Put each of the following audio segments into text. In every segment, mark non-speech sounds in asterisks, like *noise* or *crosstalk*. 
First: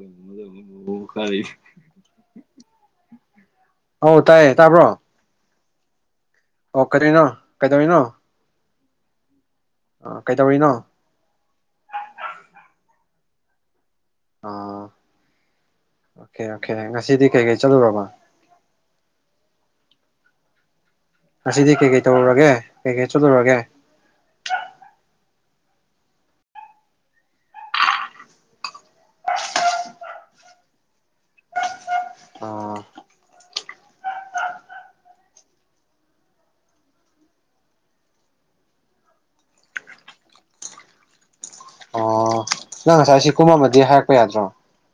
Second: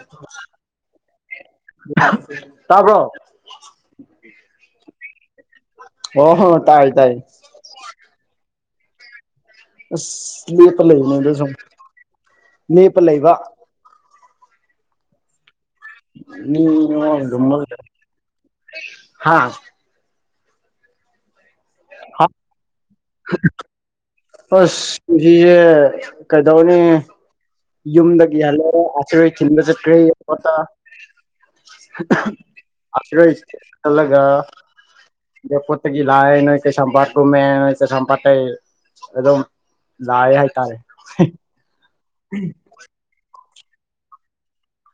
ꯑꯩꯈꯣꯏ ꯇꯥꯕ꯭ꯔꯣ ꯑꯧ ꯇꯥꯏꯌꯦ ꯇꯥꯕ꯭ꯔꯣ ꯑꯣ ꯍꯣ ꯑꯣ ꯀꯔꯤꯅꯣ ꯀꯩꯗꯧꯔꯤꯅꯣ ꯑꯁ ꯀꯩꯗꯧꯔꯤꯅꯣ ꯂꯦꯞꯄ ꯂꯩꯕꯅꯦꯗ ꯁꯨꯝ ꯂꯦꯞꯄ ꯂꯩꯕ ꯑꯣꯥ ꯑꯣꯀꯦ ꯃꯤ ꯑꯣꯀꯦ ꯉꯁꯤꯗꯤ ꯀꯩꯀꯩ ꯆꯠꯂꯨꯔꯕ ꯍꯥꯥ ꯉꯁꯤꯗꯤ ꯀꯩꯀꯩ ꯇꯧꯔꯨꯔꯒꯦ ꯀꯩꯀꯩ ꯆꯠꯂꯨꯔꯒꯦ *unintelligible* ꯑꯁ ꯗꯤꯌꯦ ꯀꯩꯗꯧꯅꯤ ꯌꯨꯝꯗꯒꯤ ꯍꯜꯂꯣ ꯑꯆꯔꯣꯏ ꯊꯤꯟꯕ ꯆꯠꯈ꯭ꯔꯦ ꯑꯣ *unintelligible* *unintelligible* ꯈꯜꯂꯒ ꯏꯌꯔꯄꯣꯠꯇꯒꯤ ꯂꯥꯛꯑꯦ ꯅꯣꯏ ꯀꯩꯁꯥꯝꯄꯥꯠ ꯀꯨꯝꯃꯦ ꯅꯣꯏ ꯀꯩꯁꯥꯝꯄꯥꯠꯇꯩ ꯑꯗꯨꯝ ꯂꯥꯏ ꯍꯥꯏ ꯇꯥꯥꯔꯦ ꯑꯣ *unintelligible* ꯅꯪ ꯉꯁꯥꯏ ꯁꯤ ꯀꯨꯝꯃꯗꯤ ꯍꯥꯏꯔꯛꯄ ꯌꯥꯗ꯭ꯔꯣ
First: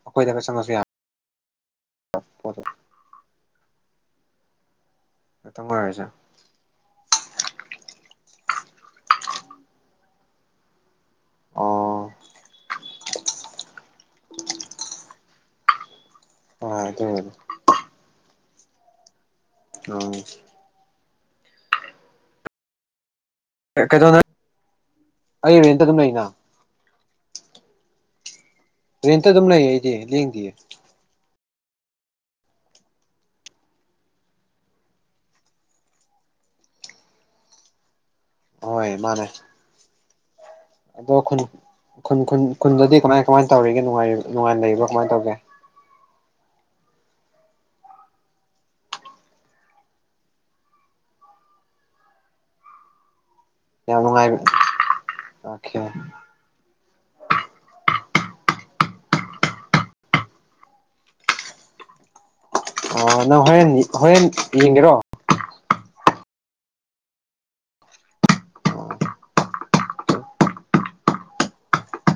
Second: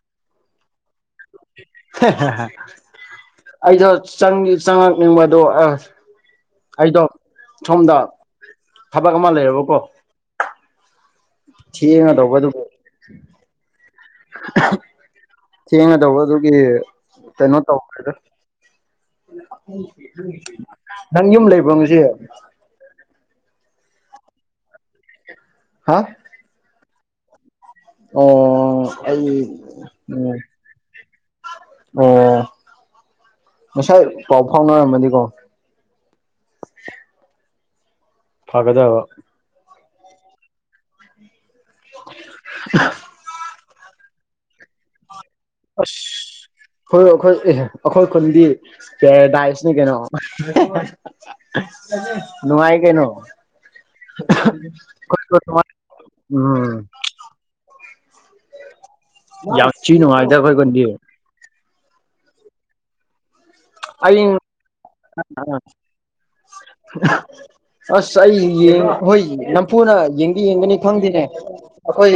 ꯑꯩꯈꯣꯏꯗꯒ ꯆꯪꯉꯁꯨ ꯌꯥ ꯍꯦ ꯍꯦ ꯍꯦ ꯑꯩꯗꯣ ꯆꯪꯗꯤ ꯆꯪꯉꯛꯅꯤꯡꯕ ꯑꯗꯣ ꯉꯥꯛꯇꯪ ꯑꯁ ꯑꯣꯏꯔꯁꯨ ꯑꯩꯗꯣ ꯁꯣꯝꯗ ꯊꯕꯛ ꯑꯃ ꯂꯩꯔꯕꯀꯣ ꯑꯣ ꯊꯦꯡꯉꯗꯧꯕ ꯑꯗꯨꯕꯨ ꯊꯦꯡꯉꯗꯧꯕꯗꯨ *unintelligible* ꯍꯣꯏ ꯑꯗꯨ ꯑꯣꯏꯔꯗꯤ ꯀꯩꯅꯣ ꯇꯧꯈ꯭ꯔꯦꯗ ꯅꯪ ꯌꯨꯝ ꯂꯩꯕ꯭ꯔꯣ ꯉꯁꯤ ꯀꯩꯩꯗꯧꯅ ꯑꯩ ꯔꯦꯟꯇ ꯍꯥ ꯑꯗꯨꯝ ꯂꯩꯅꯥ ꯑꯣ ꯔꯦꯟꯇ ꯑꯩ ꯑꯗꯨꯝ ꯂꯩ ꯑꯩꯗꯤ ꯎꯝ ꯂꯦꯡꯗꯤꯌꯦ ꯑꯣ ꯉꯁꯥꯏ ꯄꯥꯎ ꯐꯥꯎꯅꯔꯝꯃꯗꯤꯀꯣ ꯍꯣꯏ ꯐꯒꯗꯕ ꯃꯥꯅꯦ ꯑꯗꯣ ꯈꯨꯟ ꯈꯨꯟ ꯈꯨꯟ ꯈꯨꯟꯗꯗꯤ ꯀꯃꯥꯏ ꯀꯃꯥꯏ ꯇꯧꯔꯤꯒꯦ ꯅꯨꯡꯉꯥꯏ ꯅꯨꯡꯉꯥꯏꯅ ꯂꯩꯕ꯭ꯔꯣ ꯀꯃꯥꯏ ꯇꯧꯒꯦ ꯑꯁ *unintelligible* ꯑꯩꯈꯣꯏ ꯑꯦ ꯑꯩꯈꯣꯏ ꯈꯨꯟꯗꯤ ꯄꯦꯔꯥꯗꯥꯏꯁꯅꯤ ꯀꯩꯅꯣ ꯅꯨꯡꯉꯥꯏ ꯀꯩꯅꯣ ꯌꯥꯝ ꯅꯨꯡꯉꯥꯏꯕ ꯑꯣꯀꯦ *unintelligible* ꯎꯝ ꯌꯥꯝ ꯊꯤ ꯅꯨꯡꯉꯥꯏꯗ ꯑꯩꯈꯣꯏ ꯈꯨꯟꯗꯤ ꯑꯣ ꯅꯪ ꯍꯣꯔꯦꯟ ꯑꯩ ꯍꯣꯔꯦꯟ ꯌꯦꯡꯒꯦꯔꯣ *unintelligible* ꯑꯁ ꯑꯩ ꯌꯦꯡ ꯍꯣꯏ ꯅꯝꯐꯨꯗ ꯌꯦꯡꯗꯤ ꯌꯦꯡꯒꯅꯤ ꯈꯪꯗꯦꯅꯦ ꯑꯈꯣꯏ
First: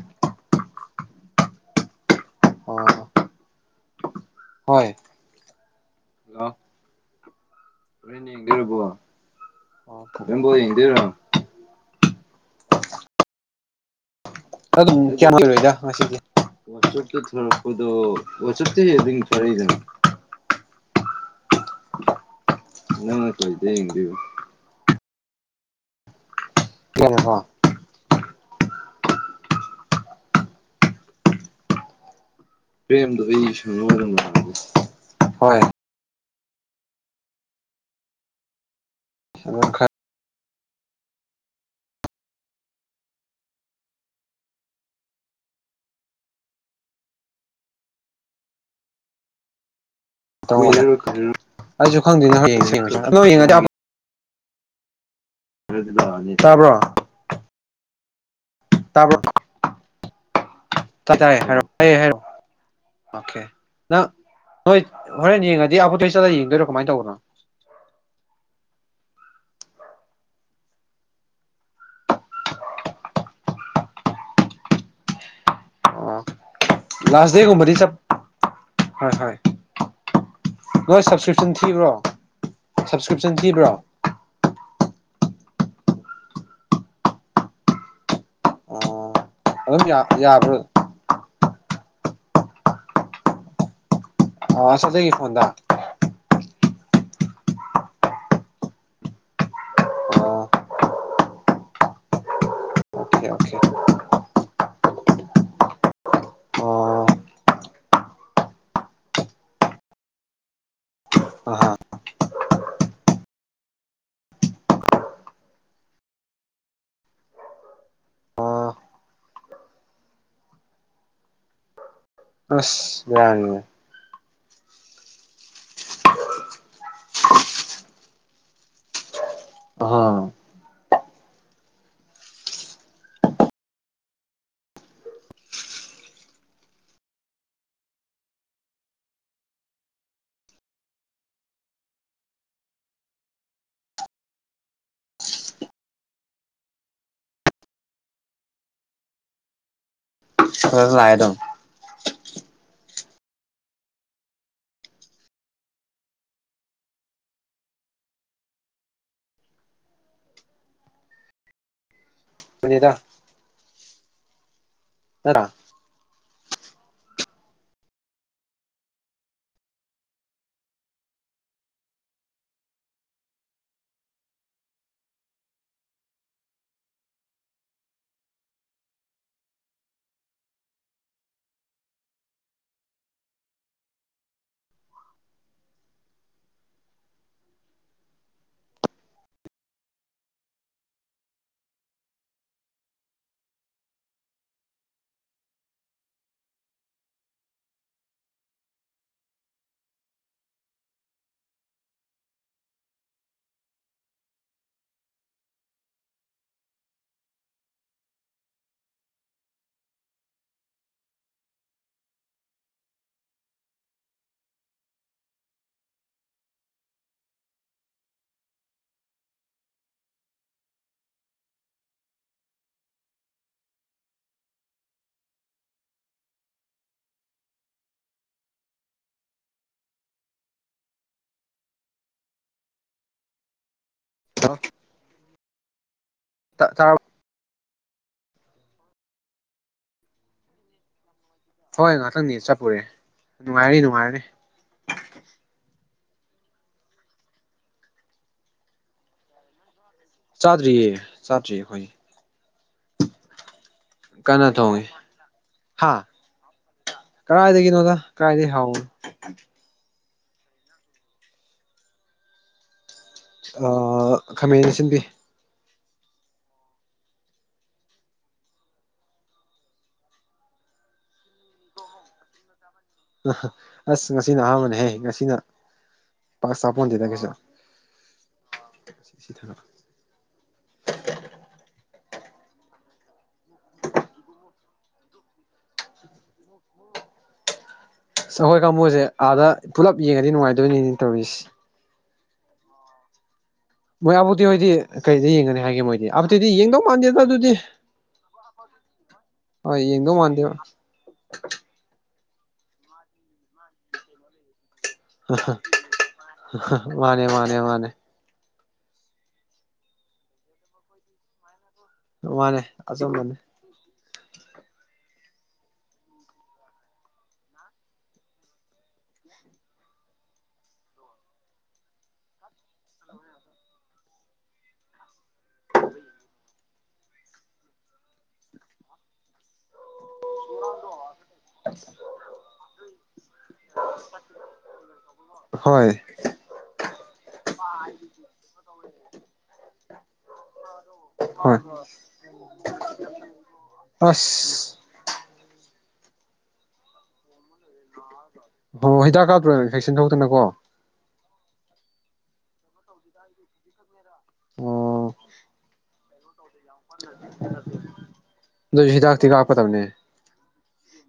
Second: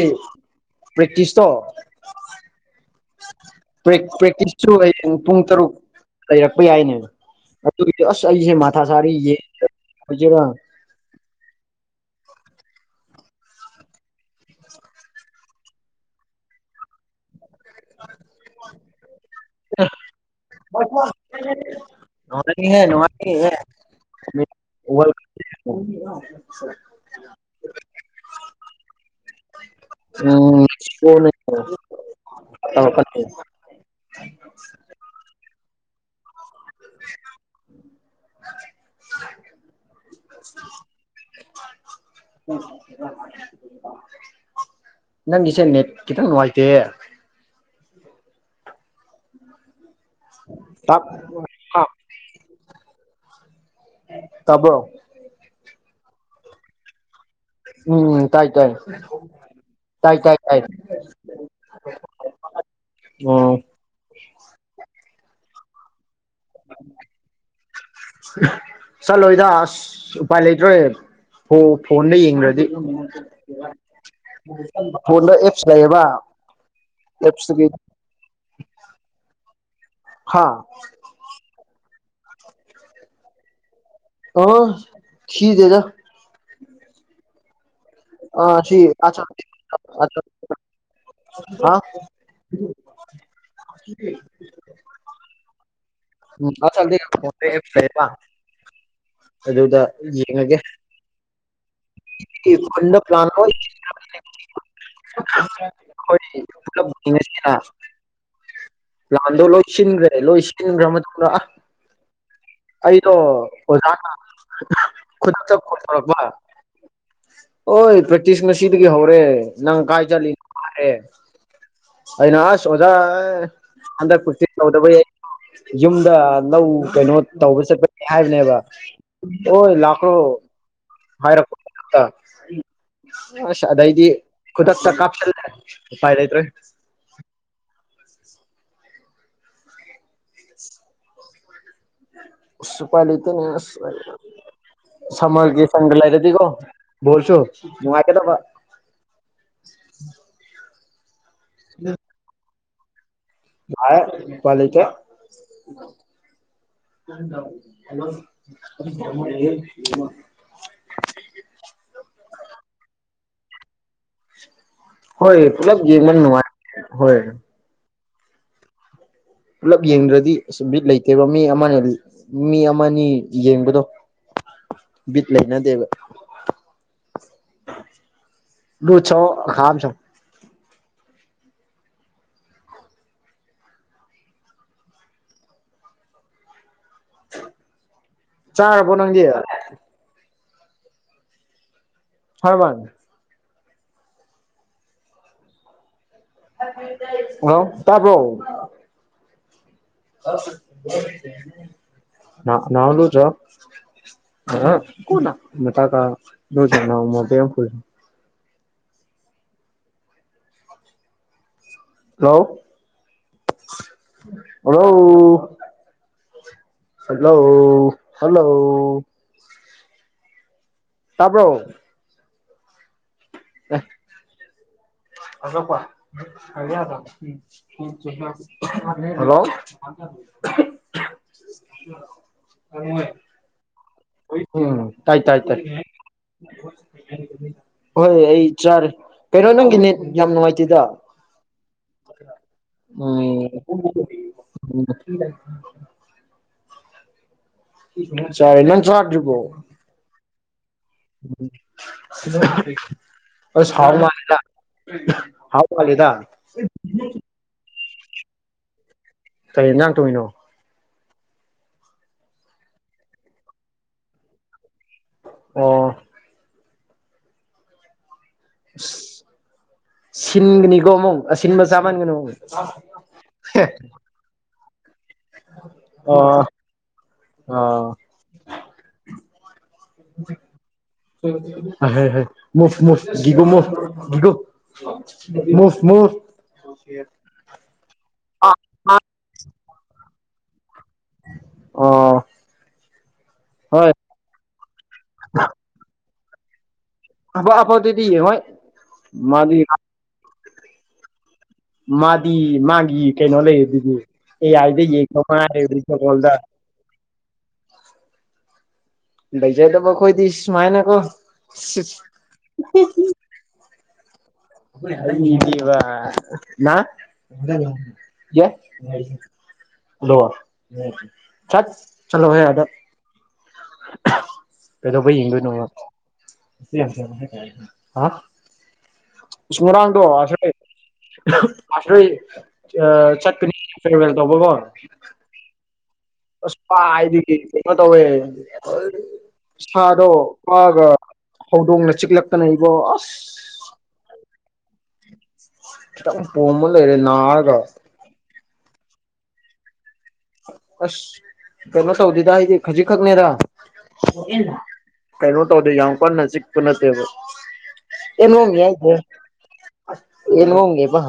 ꯄ꯭ꯔꯦꯛꯇꯤꯁꯇꯣ ꯑꯣ ꯄ꯭ꯔꯦꯛ ꯄ꯭ꯔꯦꯛꯇꯤꯁꯁꯨ ꯑꯣꯏ ꯍꯣꯏ *unintelligible* ꯄꯨꯡ ꯇꯔꯨꯛ ꯍꯜꯂꯣ ꯂꯩꯔꯛꯄ ꯌꯥꯏꯅꯦ ꯑꯗꯨꯒꯤ ꯑꯁ ꯑꯩꯁꯦ ꯃꯊꯥ ꯁꯥꯔꯤ ꯌꯦ ꯐꯖꯟꯕꯨ ꯌꯦꯡꯗꯨꯏꯔꯣ ꯑꯗꯨ ꯀꯌꯥꯝ ꯂꯩꯔꯣꯏꯗ ꯉꯁꯤꯗꯤ *unintelligible* ꯀꯈꯣꯏꯣ ꯑꯣꯁꯇ ꯑꯗꯨ ꯆꯂꯤꯗꯅ ꯅ ꯅꯉꯒꯤ ꯅꯪꯅ ꯀꯥꯏꯗ ꯀ ꯍꯣ ꯑ ꯀꯅ ꯄ꯭ꯔꯦꯝꯗꯣ ꯑꯩ ꯁ ꯑꯣꯏꯔꯝ ꯍꯣꯏ ꯎ ꯑꯗꯨ ꯈꯔ *unintelligible* ꯑ *unintelligible* ꯎꯝ *unintelligible* *inaudible* ꯅꯪꯒꯤꯁꯦ ꯅꯦꯠ ꯈꯤꯇꯪ ꯅꯨꯡꯉꯥꯏꯇꯦ ꯇꯞ ꯑꯩꯁꯨ ꯈꯪꯗꯦꯅ ꯍꯌꯦꯡ *unintelligible* ꯇꯕꯣ ꯑꯗꯨꯗꯤ ꯂꯅꯤ ꯆꯥꯕ꯭ꯔꯣ ꯎꯝ ꯇꯥꯏ ꯇꯥꯏ ꯇꯥꯕ꯭ꯔꯣ ꯇꯥꯏ ꯇꯥꯏ ꯇꯥꯏ ꯇꯔꯦ ꯍꯥꯏꯔꯑꯣ ꯍꯥꯏꯔꯣꯑꯣ ꯑꯣꯀꯦ ꯑꯣ *unintelligible* ꯅꯪ ꯅꯣꯏ ꯍꯣꯔꯦꯟ ꯌꯦꯡꯉꯗꯤ ꯑꯄꯨꯠꯇꯣꯏ ꯆꯂ ꯌꯦꯡꯗꯣꯏꯔꯣ ꯀꯃꯥꯏꯅ ꯇꯧꯕꯅꯣ ꯆꯠꯂꯣꯏꯗ ꯑꯁ ꯎꯄꯥꯏ ꯂꯩꯇ꯭ꯔꯦ ꯍꯣ ꯐꯣꯟꯗ ꯌꯦꯡ꯭ꯔꯗꯤ ꯐꯣꯟꯗ ꯑꯦꯞꯁ ꯂꯩꯌꯦꯕ ꯑꯣ ꯂꯥꯁ ꯑꯦꯞꯁꯇꯒꯤ ꯗꯦꯒꯨꯝꯕꯗꯤ ꯆꯞ ꯍꯣꯏ ꯍꯣꯏ ꯍꯥꯥ ꯅꯣꯏ ꯁꯞꯁꯀ꯭ꯔꯤꯞꯁꯟ ꯊꯤꯕ꯭ꯔꯣ ꯁꯞꯁꯀ꯭ꯔꯤꯞꯁꯟ ꯊꯤꯕ꯭ꯔꯣ ꯑ ꯁꯤꯤꯗꯦꯗ ꯑ ꯁꯤ ꯑꯣ ꯑꯆꯥ ꯑꯗꯨꯝ ꯌꯥ ꯌꯥꯕ꯭ꯔ ꯑ *unintelligible* ꯑꯁꯗꯗꯒꯤ ꯐꯣꯟꯗ ꯎꯝ ꯑꯗꯨꯗ ꯑꯣ ꯌꯦꯡꯉꯒꯦꯟꯗ ꯑꯣꯀꯦ ꯄ꯭ꯂꯥꯟ ꯑꯣꯀꯦ ꯑꯣ *unintelligible* *inaudible* ꯂꯥꯟꯗꯣ ꯂꯣꯏꯁꯤꯟꯒ꯭ꯔꯦ ꯂꯣꯏꯁꯤꯟꯒ꯭ꯔꯦ ꯃ ꯄꯨ ꯑꯍꯥ ꯑꯩꯗꯣ ꯑꯣꯖꯥꯅ ꯈꯨꯗꯛꯇ ꯇꯧꯔꯛꯄ ꯍꯣꯏ ꯄ꯭ꯔꯦꯛꯇꯤꯁ ꯑꯣ ꯉꯁꯤꯗꯒꯤ ꯍꯧꯔꯦ ꯅꯪ ꯀꯥꯏ ꯆꯠꯂꯤꯅꯣꯔꯦ ꯑꯩꯅ ꯑꯁ ꯑꯣꯖꯥ ꯑꯟꯗꯛ ꯀꯨꯔꯇ ꯂꯧꯧꯗꯕ ꯌꯨꯝꯗ ꯂꯧ ꯀꯩꯅꯣ ꯇꯧꯕ ꯆꯠꯄꯒꯤ ꯍꯥꯏꯕꯅꯦꯕ ꯑꯣ ꯑꯍꯥ ꯂꯥꯛꯀꯣ ꯍꯥꯏꯔꯛ ꯑꯁ ꯑꯗꯥꯏꯗꯤ ꯈꯨꯇꯛꯇ ꯆ ꯀꯥꯞꯂ ꯎ ꯐꯥꯏꯗꯔꯤ ꯎꯐꯂꯤꯇꯅ ꯁꯜ ꯀ ꯁꯪꯒ ꯂꯥꯏꯔꯦꯗꯤ ꯀꯣ ꯣꯜꯁꯨꯣ ꯀꯦꯗ ꯂꯥꯛꯑꯦ ꯑꯗꯨꯝ ꯎ ꯃꯥ ꯄꯂ ꯀꯦ ꯍꯂꯣ ꯄꯨꯅꯤꯗ ꯍꯣꯏ ꯅꯠꯇ꯭ꯔꯥ ꯄꯨꯂꯞ ꯖꯤꯃꯟ ꯅꯅꯨꯡꯉꯥꯏ ꯍꯣꯏ ꯄꯨꯂꯞ ꯌꯦꯡꯗ꯭ꯔꯗꯤ ꯑꯁ ꯕꯤꯠ ꯂꯩꯇꯦꯕ ꯃꯤ ꯑꯃ ꯃꯤ ꯑꯃꯅꯤ ꯌꯦꯡꯕꯗꯣ ꯕꯤꯠ ꯂꯩ ꯅ ꯗꯦꯕ ꯗꯨ ꯆꯣ ꯈꯝ ꯆꯣ ꯆꯥꯔꯕꯣ ꯅꯪꯗꯤ ꯍꯔ ꯃꯥ ꯑ ꯇꯕ ꯅꯅꯥꯎ ꯂꯨ ꯆ *unintelligible* ꯍꯜꯂꯣ ꯍꯂꯣ ꯍꯜꯂꯣ ꯍꯜꯂꯣ ꯇꯥꯔꯕꯣ ꯍꯜꯂꯣꯄꯌꯥꯗ ꯍꯜꯂꯣ ꯑꯣꯏ ꯍꯜꯂꯣ ꯎꯝ ꯇꯥꯏ ꯇꯥꯏ ꯇꯥꯏ ꯇꯥ ꯇꯥꯔꯕꯣ ꯍꯣꯏ ꯑꯩ ꯆꯥꯔꯦ ꯀꯩꯅꯣ ꯅꯪꯒꯤꯅꯦꯠ ꯌꯥꯝ ꯅꯨꯡꯉꯥꯏꯇꯦꯗ ꯍꯣꯏ ꯉꯥꯛꯇꯪꯅꯤ ꯆꯠꯄꯨꯔꯦ ꯅꯨꯡꯉꯥꯏꯔꯤ ꯅꯨꯡꯉꯥꯏꯔꯤ ꯑ ꯆꯟ ꯆꯔꯖꯕꯣ ꯆꯥꯗ꯭ꯔꯤꯌꯦ ꯎꯝ ꯆꯥꯗ꯭ꯔꯤ ꯑꯩꯈꯣꯏ ꯁꯤ ꯑ ꯍꯥꯎ ꯃꯥꯗ ꯀꯟꯅ ꯊꯣꯡꯉꯤ ꯍꯥꯎ ꯃꯥꯂꯗ ꯀꯗꯥꯥꯏꯗꯒꯤꯅꯣꯗ ꯀꯗꯥꯥꯏꯏꯗꯒꯤ ꯍꯥꯎꯅꯣ ꯀꯩ ꯉꯥꯡ ꯇꯣꯡꯤꯅꯣ ꯈꯥꯃꯅ ꯁꯤꯟꯕꯤ ꯑꯣ ꯁꯤꯟꯅꯤꯒꯣ ꯃꯨꯡ ꯁꯤꯟꯕ ꯆꯥ ꯃꯥꯟꯒꯅ ꯃꯨꯡ ꯑ ꯑꯁ ꯉꯁꯤꯅ ꯑꯍꯥꯟꯕꯅꯦꯍꯦ ꯉꯁꯤꯅ ꯑꯣ ꯄꯥꯁ ꯆꯄꯣꯟꯗꯤꯗꯒꯦꯁ ꯑꯥ ꯊ ꯍꯥꯏ ꯍꯥꯏ ꯃꯁ ꯃꯣꯁꯒꯣ ꯃꯣꯁꯒꯣ ꯁꯁ ꯑꯁ ꯑꯩꯈꯣꯏ ꯀꯥꯡꯕꯨꯁꯦ ꯑꯥꯗ ꯄꯨꯂꯞ ꯌꯦꯡꯉꯗꯤ ꯅꯨꯡꯉꯥꯏꯗꯣꯏꯅꯤꯅꯦ ꯇꯧꯔꯤꯁꯦ ꯑꯣ ꯍꯣꯏ ꯃꯣꯏ ꯑꯗꯨꯕꯨꯛꯇꯤ ꯍꯣꯏꯗꯤ ꯀꯩꯗ ꯌꯦꯡꯒꯅꯤ ꯍꯥꯏꯒꯦ ꯃꯣꯏꯗꯤ ꯑꯗꯨꯗꯤꯗꯤ ꯌꯦꯡꯗꯧ ꯃꯥꯟꯗꯦꯗ ꯑꯗꯨꯗꯤ ꯑꯐ ꯑꯐꯥꯎꯗꯨꯗꯤ ꯌꯦꯡꯉꯣꯏ ꯃꯥꯗꯤ ꯍꯣꯏ ꯌꯦꯡꯗꯧ ꯃꯥꯟꯗꯦꯕ ꯃꯥꯗꯤ ꯃꯥꯒꯤ ꯀꯩꯅꯣ ꯂꯩ ꯑꯗꯨꯗꯤ ꯑꯦꯌꯥꯗꯩ ꯌꯦ ꯃ ꯀꯔꯦ꯭ꯔꯤꯁꯣꯜꯗ ꯃꯥꯅꯦ ꯃꯥꯅꯦ ꯃꯥꯅꯦ ꯂꯩꯖꯗꯕ ꯑꯩꯈꯣꯏꯗꯤ ꯁꯨꯃꯥꯏꯅꯀꯣ ꯃꯥꯅꯦ ꯑꯆꯧ ꯃꯥꯅꯦ ꯌꯦ ꯂ ꯆꯠ ꯆꯂꯣ ꯍꯥꯏꯗ ꯄꯦꯗꯣ ꯄ ꯏꯗ ꯅ ꯍꯥ ꯁꯃꯔꯥꯡꯗꯣꯁꯦ ꯣꯏ ꯆꯠꯀꯅꯤ ꯐꯦꯔꯋꯦꯜ ꯇꯧꯕꯀꯣ ꯍꯣꯏ ꯑꯁꯄꯥꯗꯤ ꯀꯩꯅꯣ ꯇꯧꯋꯦ ꯁꯥꯗꯣ ꯋꯥꯒ ꯍꯣꯏ ꯍꯧꯗꯣꯡꯅ ꯆꯤꯛꯂꯛꯇꯅ ꯑꯩꯕꯣ ꯑꯁ ꯑꯁ ꯄꯃ ꯂꯩꯔꯦ ꯅꯅꯥꯔꯒ ꯑꯣꯣ ꯍꯤꯗꯥꯛ ꯀꯥꯞꯇ꯭ꯔꯣꯏꯅ ꯏꯟꯐꯦꯛꯁꯟ ꯊꯣꯛꯧꯇꯅꯀꯣ ꯑꯁ ꯀꯅ ꯁꯧꯗꯤꯗ ꯍꯥꯏꯗꯤ ꯈꯖꯤ ꯈꯛꯇꯅꯦꯗ ꯑꯣ ꯀꯩꯅꯣ ꯇꯧꯗꯣꯏ ꯌꯥꯝ ꯀꯟꯅꯖꯤꯛ ꯄꯨꯅꯠꯇꯕ ꯌꯦ ꯍꯦ ꯑꯗꯨꯏꯁꯨ ꯍꯥꯏ ꯍꯤꯗꯥꯛꯇꯤ ꯀꯥꯞꯀꯗꯕꯅꯦ ꯌꯦꯟ ꯍꯦꯕ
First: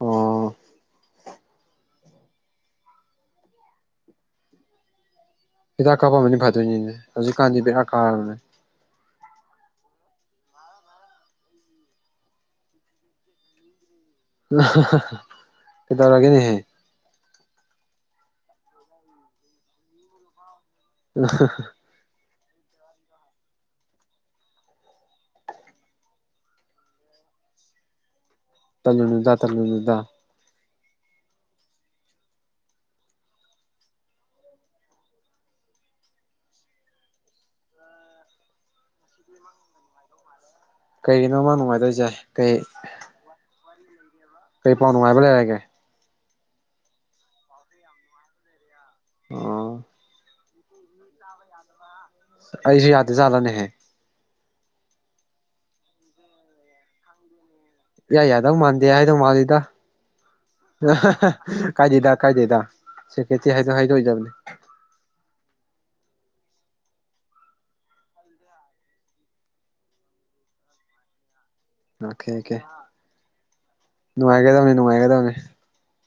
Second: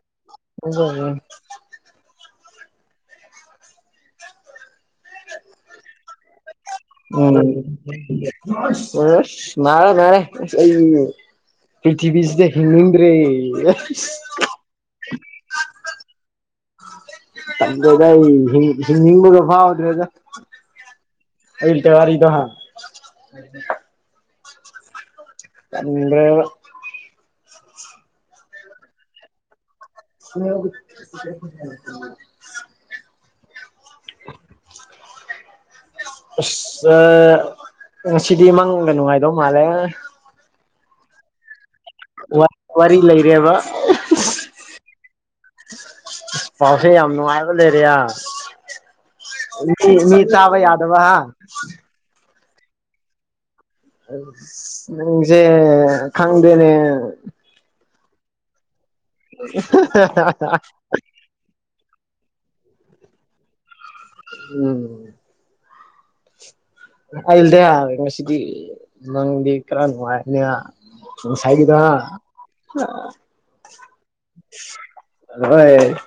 ꯑꯣ *inaudible* ꯍꯤꯗ ꯀꯥꯄꯝꯕꯅꯤ ꯐꯥꯗꯣꯏꯅꯤ ꯎꯝ ꯃꯥꯅꯥꯔꯦ ꯃꯥꯔꯦ ꯄ꯭ꯔꯤꯊꯤꯕꯤꯁꯤꯗ ꯍꯤꯡꯅꯤꯡꯗ꯭ꯔꯦ ꯑ ꯀꯩ ꯇꯧꯔꯒꯦꯅꯦꯍꯦ ꯗ ꯍꯃꯒꯕꯥꯎꯗ꯭ꯔꯦꯗ ꯎ ꯇꯔꯤꯗ ꯍꯥ ꯑꯗ ꯇꯅꯗ ꯇꯅꯗ *inaudible* *inaudible* ꯅꯨꯡ ꯁꯤꯗꯤ ꯃꯪꯒ ꯅꯨꯡꯉꯥꯏꯗꯣ ꯃꯥꯂꯦ ꯀꯩꯒꯤꯅꯣ ꯃꯥꯥꯡ ꯅꯨꯡꯉꯥꯏꯗꯣꯏꯁꯦ ꯋꯥꯔꯤ ꯂꯩꯔꯦꯕ ꯀꯩ ꯄꯥꯎ ꯅꯨꯡꯉꯥꯏꯕ ꯂꯩꯔꯒꯦ ꯄꯥꯎꯁꯦ ꯌꯥꯝ ꯅꯨꯡꯉꯥꯏꯕ ꯂꯩꯦꯔꯤꯌꯥ ꯑꯣ ꯃꯤ ꯇꯕ ꯌꯥꯗꯕ ꯍꯥ ꯑꯩꯁꯨ ꯌꯥꯗ ꯆꯂꯅꯦꯍ ꯅꯪꯁꯦ ꯈꯪꯗꯦꯅꯦ ꯏꯌꯥ ꯌꯥꯗꯧ ꯃꯥꯟꯗꯦ ꯍꯥꯏꯗꯧ ꯃꯥꯜꯂꯤꯗ ꯀꯥꯏꯗꯦꯗ ꯀꯥꯏꯗꯣꯏꯗ ꯁꯦꯀꯦꯇꯔꯤ ꯍꯥꯏꯗꯣꯛ ꯍꯥꯏꯗꯣꯛꯏꯗꯕꯅꯤ ꯎꯝ ꯑꯜꯗ ꯉꯁꯤꯗꯤ ꯅꯪꯗꯤ ꯀꯔ ꯅꯨꯡꯉꯥꯏꯅꯤ ꯁꯥꯏꯒꯤꯗ ꯑꯣꯀꯦ ꯑꯣꯀꯦ ꯅꯨꯡꯉꯥꯏꯒꯗꯕꯅꯤ ꯅꯨꯡꯉꯥꯏꯒꯗꯕꯅꯦ ꯍꯣꯏ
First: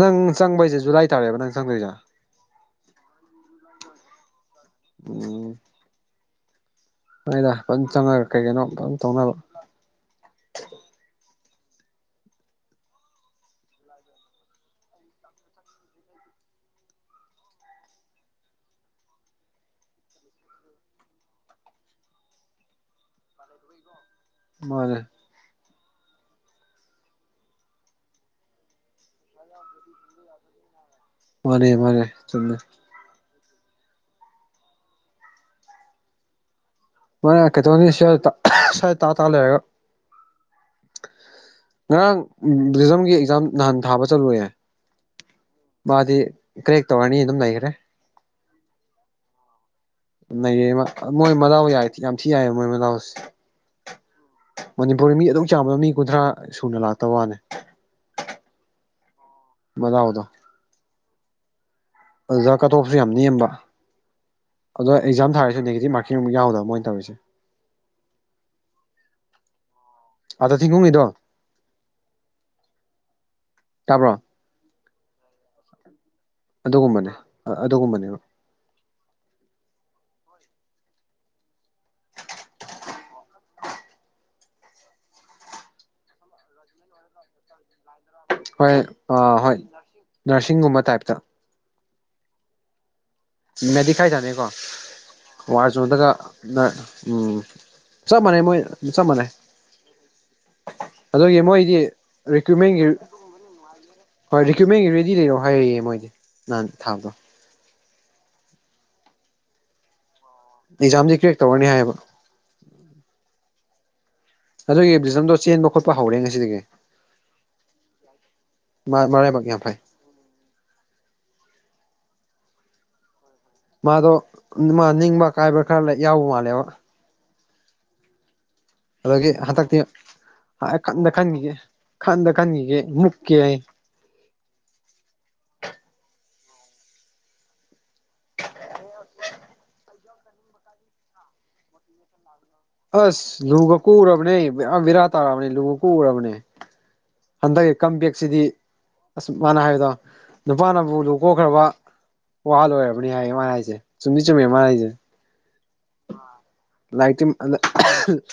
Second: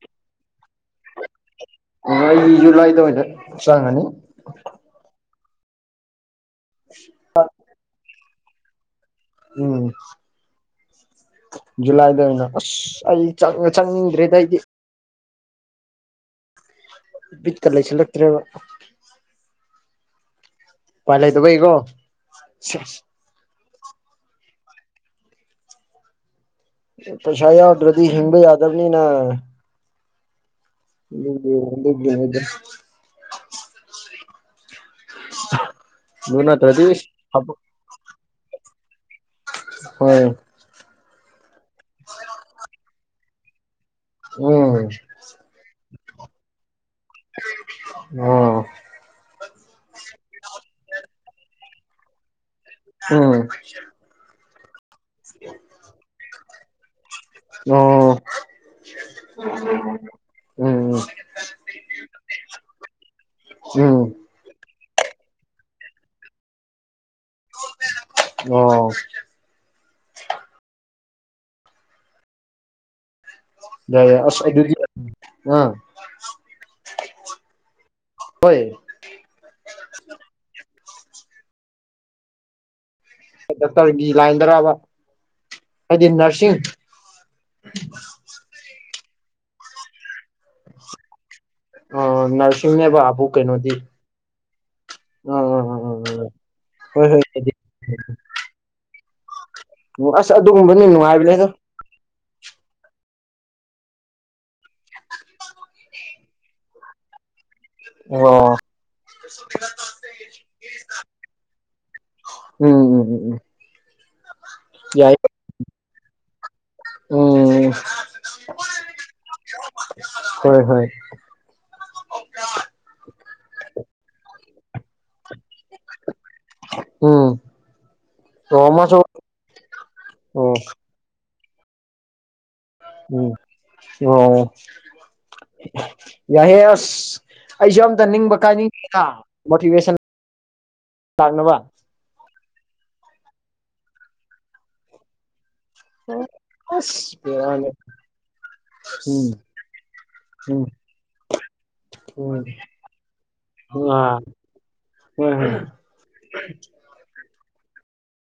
ꯅꯪ ꯆꯪꯕꯁꯦ ꯖꯨꯂꯥꯏ ꯇꯥꯔꯦꯕ ꯅꯪ ꯆꯪꯗꯣꯏꯁꯦ ꯑ ꯑꯩꯒꯤꯁꯨ ꯂꯥꯏꯗꯋꯥꯗ ꯆꯪꯉꯅꯤ ꯎꯝ ꯅꯣꯏꯗ ꯐꯖ ꯆꯪ ꯀꯩ ꯀꯩꯅꯣ ꯐꯖꯅ ꯇꯧꯅꯕ ꯎꯝ ꯖꯨꯂꯥꯏꯗ ꯑꯣꯏꯅ ꯑꯁ ꯑꯩ ꯆꯪꯅꯤꯡꯗ꯭ꯔꯦꯗ ꯑꯩꯗꯤ ꯄꯕꯤ ꯇ ꯂꯩꯁꯂꯠꯇ꯭ꯔꯦ ꯄꯂ ꯇꯕꯩꯀꯣ ꯃꯅꯦ ꯄꯩꯁ ꯑꯣꯗꯔꯗꯤ ꯍꯤꯡꯕ ꯌꯥꯗꯕꯅꯤ ꯅ ꯃꯥꯅꯦ ꯃꯥꯅꯦ ꯗ ꯆꯨꯝꯃꯦ ꯌꯅ ꯊꯗꯤ ꯃꯣꯏ ꯀꯩꯇꯧꯅꯤ ꯁ ꯁꯋꯥ ꯇꯥ ꯇꯥ ꯂꯩꯔꯒ ꯍꯣꯏ ꯉꯔꯥꯡ ꯇꯤꯖꯝꯒꯤ ꯑꯦꯛꯖꯥꯝ ꯅꯍꯥꯟ ꯊꯥꯕꯗ ꯆꯠꯂꯨꯌꯦꯦ ꯎꯝ ꯃꯥꯗꯤ ꯀ꯭ꯔꯦꯛ ꯇꯧꯔꯅꯤ ꯑꯗꯨꯝ ꯂꯩꯈ꯭ꯔꯦ ꯑꯣ ꯅꯌꯦ ꯃꯣꯏ ꯃꯅꯥꯎ ꯌꯥꯏ ꯌꯥꯝ ꯊꯤ ꯌꯥꯏꯌꯦ ꯃꯣꯏ ꯃꯅꯥꯎꯁꯦ ꯎꯝ ꯃꯅꯤꯄꯨꯔꯗ ꯃꯤ ꯑꯗꯨ ꯆꯥꯕꯗ ꯃꯤ ꯀꯨꯟꯊ꯭ꯔꯥ ꯁꯨꯅ ꯂꯥꯛꯇꯕ ꯋꯥꯅꯤ ꯑꯣ ꯃꯗꯥ ꯑꯣꯗ ꯎꯝ ꯎꯝ ꯑꯣꯖꯥ ꯀꯠ ꯑꯣꯐꯁꯦ ꯌꯥꯝ ꯅꯦꯝꯕ ꯎꯝ꯫ ꯑꯗ ꯑꯦꯛꯖꯥꯝ ꯊꯥꯔꯁꯨ ꯅꯦꯒꯇꯤꯞ ꯃꯥꯀꯤꯡ ꯌꯥꯎꯗꯕ ꯃꯣꯏ ꯇꯧꯔꯤꯁꯦ꯫ *unintelligible* ꯑꯣ꯫ ꯑꯥ ꯊꯤꯡꯒꯨꯒꯤꯗꯣ ꯇꯥꯕ꯭ꯔꯣ *unintelligible* ꯑ ꯑꯗꯨꯒꯨꯝꯕꯅꯦ ꯑꯗꯨꯒꯨꯝꯕꯅꯦꯕ꯫ ꯍꯣꯏ꯫ ꯗꯣꯛꯇꯔꯒꯤ ꯂꯥꯏꯟꯗꯔꯕ ꯍꯥꯏꯗꯤ ꯅꯔꯁꯤꯡ ꯍꯣꯏ ꯑ ꯍꯣꯏ ꯅꯔꯁꯤꯡꯒꯨꯝꯕ ꯇꯥꯏꯞꯇ꯫ ꯑ ꯅꯔꯁꯤꯅꯦꯕꯥ ꯑꯕꯨꯛ *unintelligible* ꯑ ꯑ ꯋꯥ ꯑ ꯖꯣꯗꯒ ꯍꯣꯏ ꯍꯣꯏ ꯎꯝ ꯍꯥꯏꯗꯤ ꯆꯞ ꯃꯥꯟꯅꯩ ꯃꯣꯏ ꯆꯞ ꯃꯥꯟꯅꯩ꯫ ꯑꯁ ꯑꯗꯨꯒꯨꯝꯕꯅꯤ ꯑꯗꯨ ꯒꯤ ꯅꯨꯡꯉꯥꯏꯕꯅꯦꯗ ꯃꯣꯏꯗꯤ ꯔꯤꯀ꯭꯭ꯔꯨꯠꯃꯦꯟꯒꯤ ꯍꯣꯏ ꯔꯤꯀ꯭ꯌꯨꯏꯠꯃꯦꯟꯒꯤ ꯔꯦꯗꯤ ꯂꯩꯔꯛꯑꯣ ꯍꯥꯏꯔꯛꯑꯦ ꯃꯣꯏꯗꯤ ꯅꯍꯥꯟ ꯊꯥꯗꯣ꯫ ꯑꯣ *unintelligible* ꯑꯦꯛꯖꯥꯝꯗꯤ ꯀ꯭ꯔꯦꯛ ꯇꯧꯔꯅꯤ ꯍꯥꯏꯌꯦꯕ꯫ ꯎꯝ ꯎꯝ ꯎꯝ ꯎꯝ꯫ ꯑꯗꯨꯒꯤ ꯌꯥꯏ ꯕꯤꯖꯟꯗꯣ ꯆꯦꯟꯕ ꯈꯣꯠꯄ ꯍꯧꯔꯦ ꯉꯁꯤꯗꯒꯤ꯫ ꯎꯝ ꯃꯥ ꯃꯔꯥꯏꯕꯛ ꯌꯥꯝ ꯐꯩ꯫ *unintelligible* ꯍꯣꯏ ꯍꯣꯏ꯫ ꯃꯥꯗꯣ ꯃꯥ ꯅꯤꯡꯕ ꯀꯥꯏꯕ꯭ꯔꯥ ꯈꯔ ꯌꯥꯎꯕ ꯃꯥꯜꯂꯦꯕ ꯎꯝ *unintelligible* ꯑꯗꯨꯗꯒꯤ ꯍꯟꯗꯛꯇꯤ ꯑꯣ ꯈꯟꯗ ꯈꯟꯒꯤꯒꯦ ꯈꯟꯗ ꯈꯟꯒꯤꯒꯦ ꯎꯝ ꯃꯨꯛꯀꯦ꯫ ꯑꯣ ꯌꯥꯢꯌꯦ ꯑꯁ ꯑꯩꯁꯨ ꯑꯝꯇ ꯅꯤꯡꯕ ꯀꯥꯏꯅꯤꯡꯉꯦꯗ ꯃꯣꯇꯤꯚꯦꯁꯟ ꯂꯥꯛꯅꯕ꯫ ꯑꯁ ꯂꯨꯒꯛ ꯀꯣꯛꯎꯔꯕꯅꯦ ꯕꯦꯔꯥ ꯇꯥꯔꯨꯔꯕꯅꯤ ꯂꯨꯒ ꯀꯣꯛꯎꯔꯕꯅꯦ꯫ ꯑꯁ ꯕꯦꯔꯥꯅꯤ ꯍꯟꯗꯛꯀꯤ ꯀꯝꯝꯕꯦꯛꯁꯤꯗꯤ꯫ ꯑꯁ ꯎꯝ ꯃꯥꯅ ꯍꯥꯏꯕꯗꯣ ꯎꯝ ꯅꯨꯄꯥꯅꯕꯨ ꯂꯨ ꯀꯣꯛꯈ꯭ꯔꯕ ꯋꯥ ꯂꯣꯏꯔꯕꯅꯤ ꯍꯥꯏ ꯃꯥꯟꯅ ꯍꯥꯏꯖꯦ ꯎꯝ ꯑ ꯆꯨꯝꯗꯤ ꯆꯨꯝꯃꯦ ꯍꯥ ꯍꯥꯏꯖꯦ꯫ ꯍꯣꯏ ꯍꯣꯏ *unintelligible* ꯂꯥꯏꯇ ꯑꯗ *unintelligible*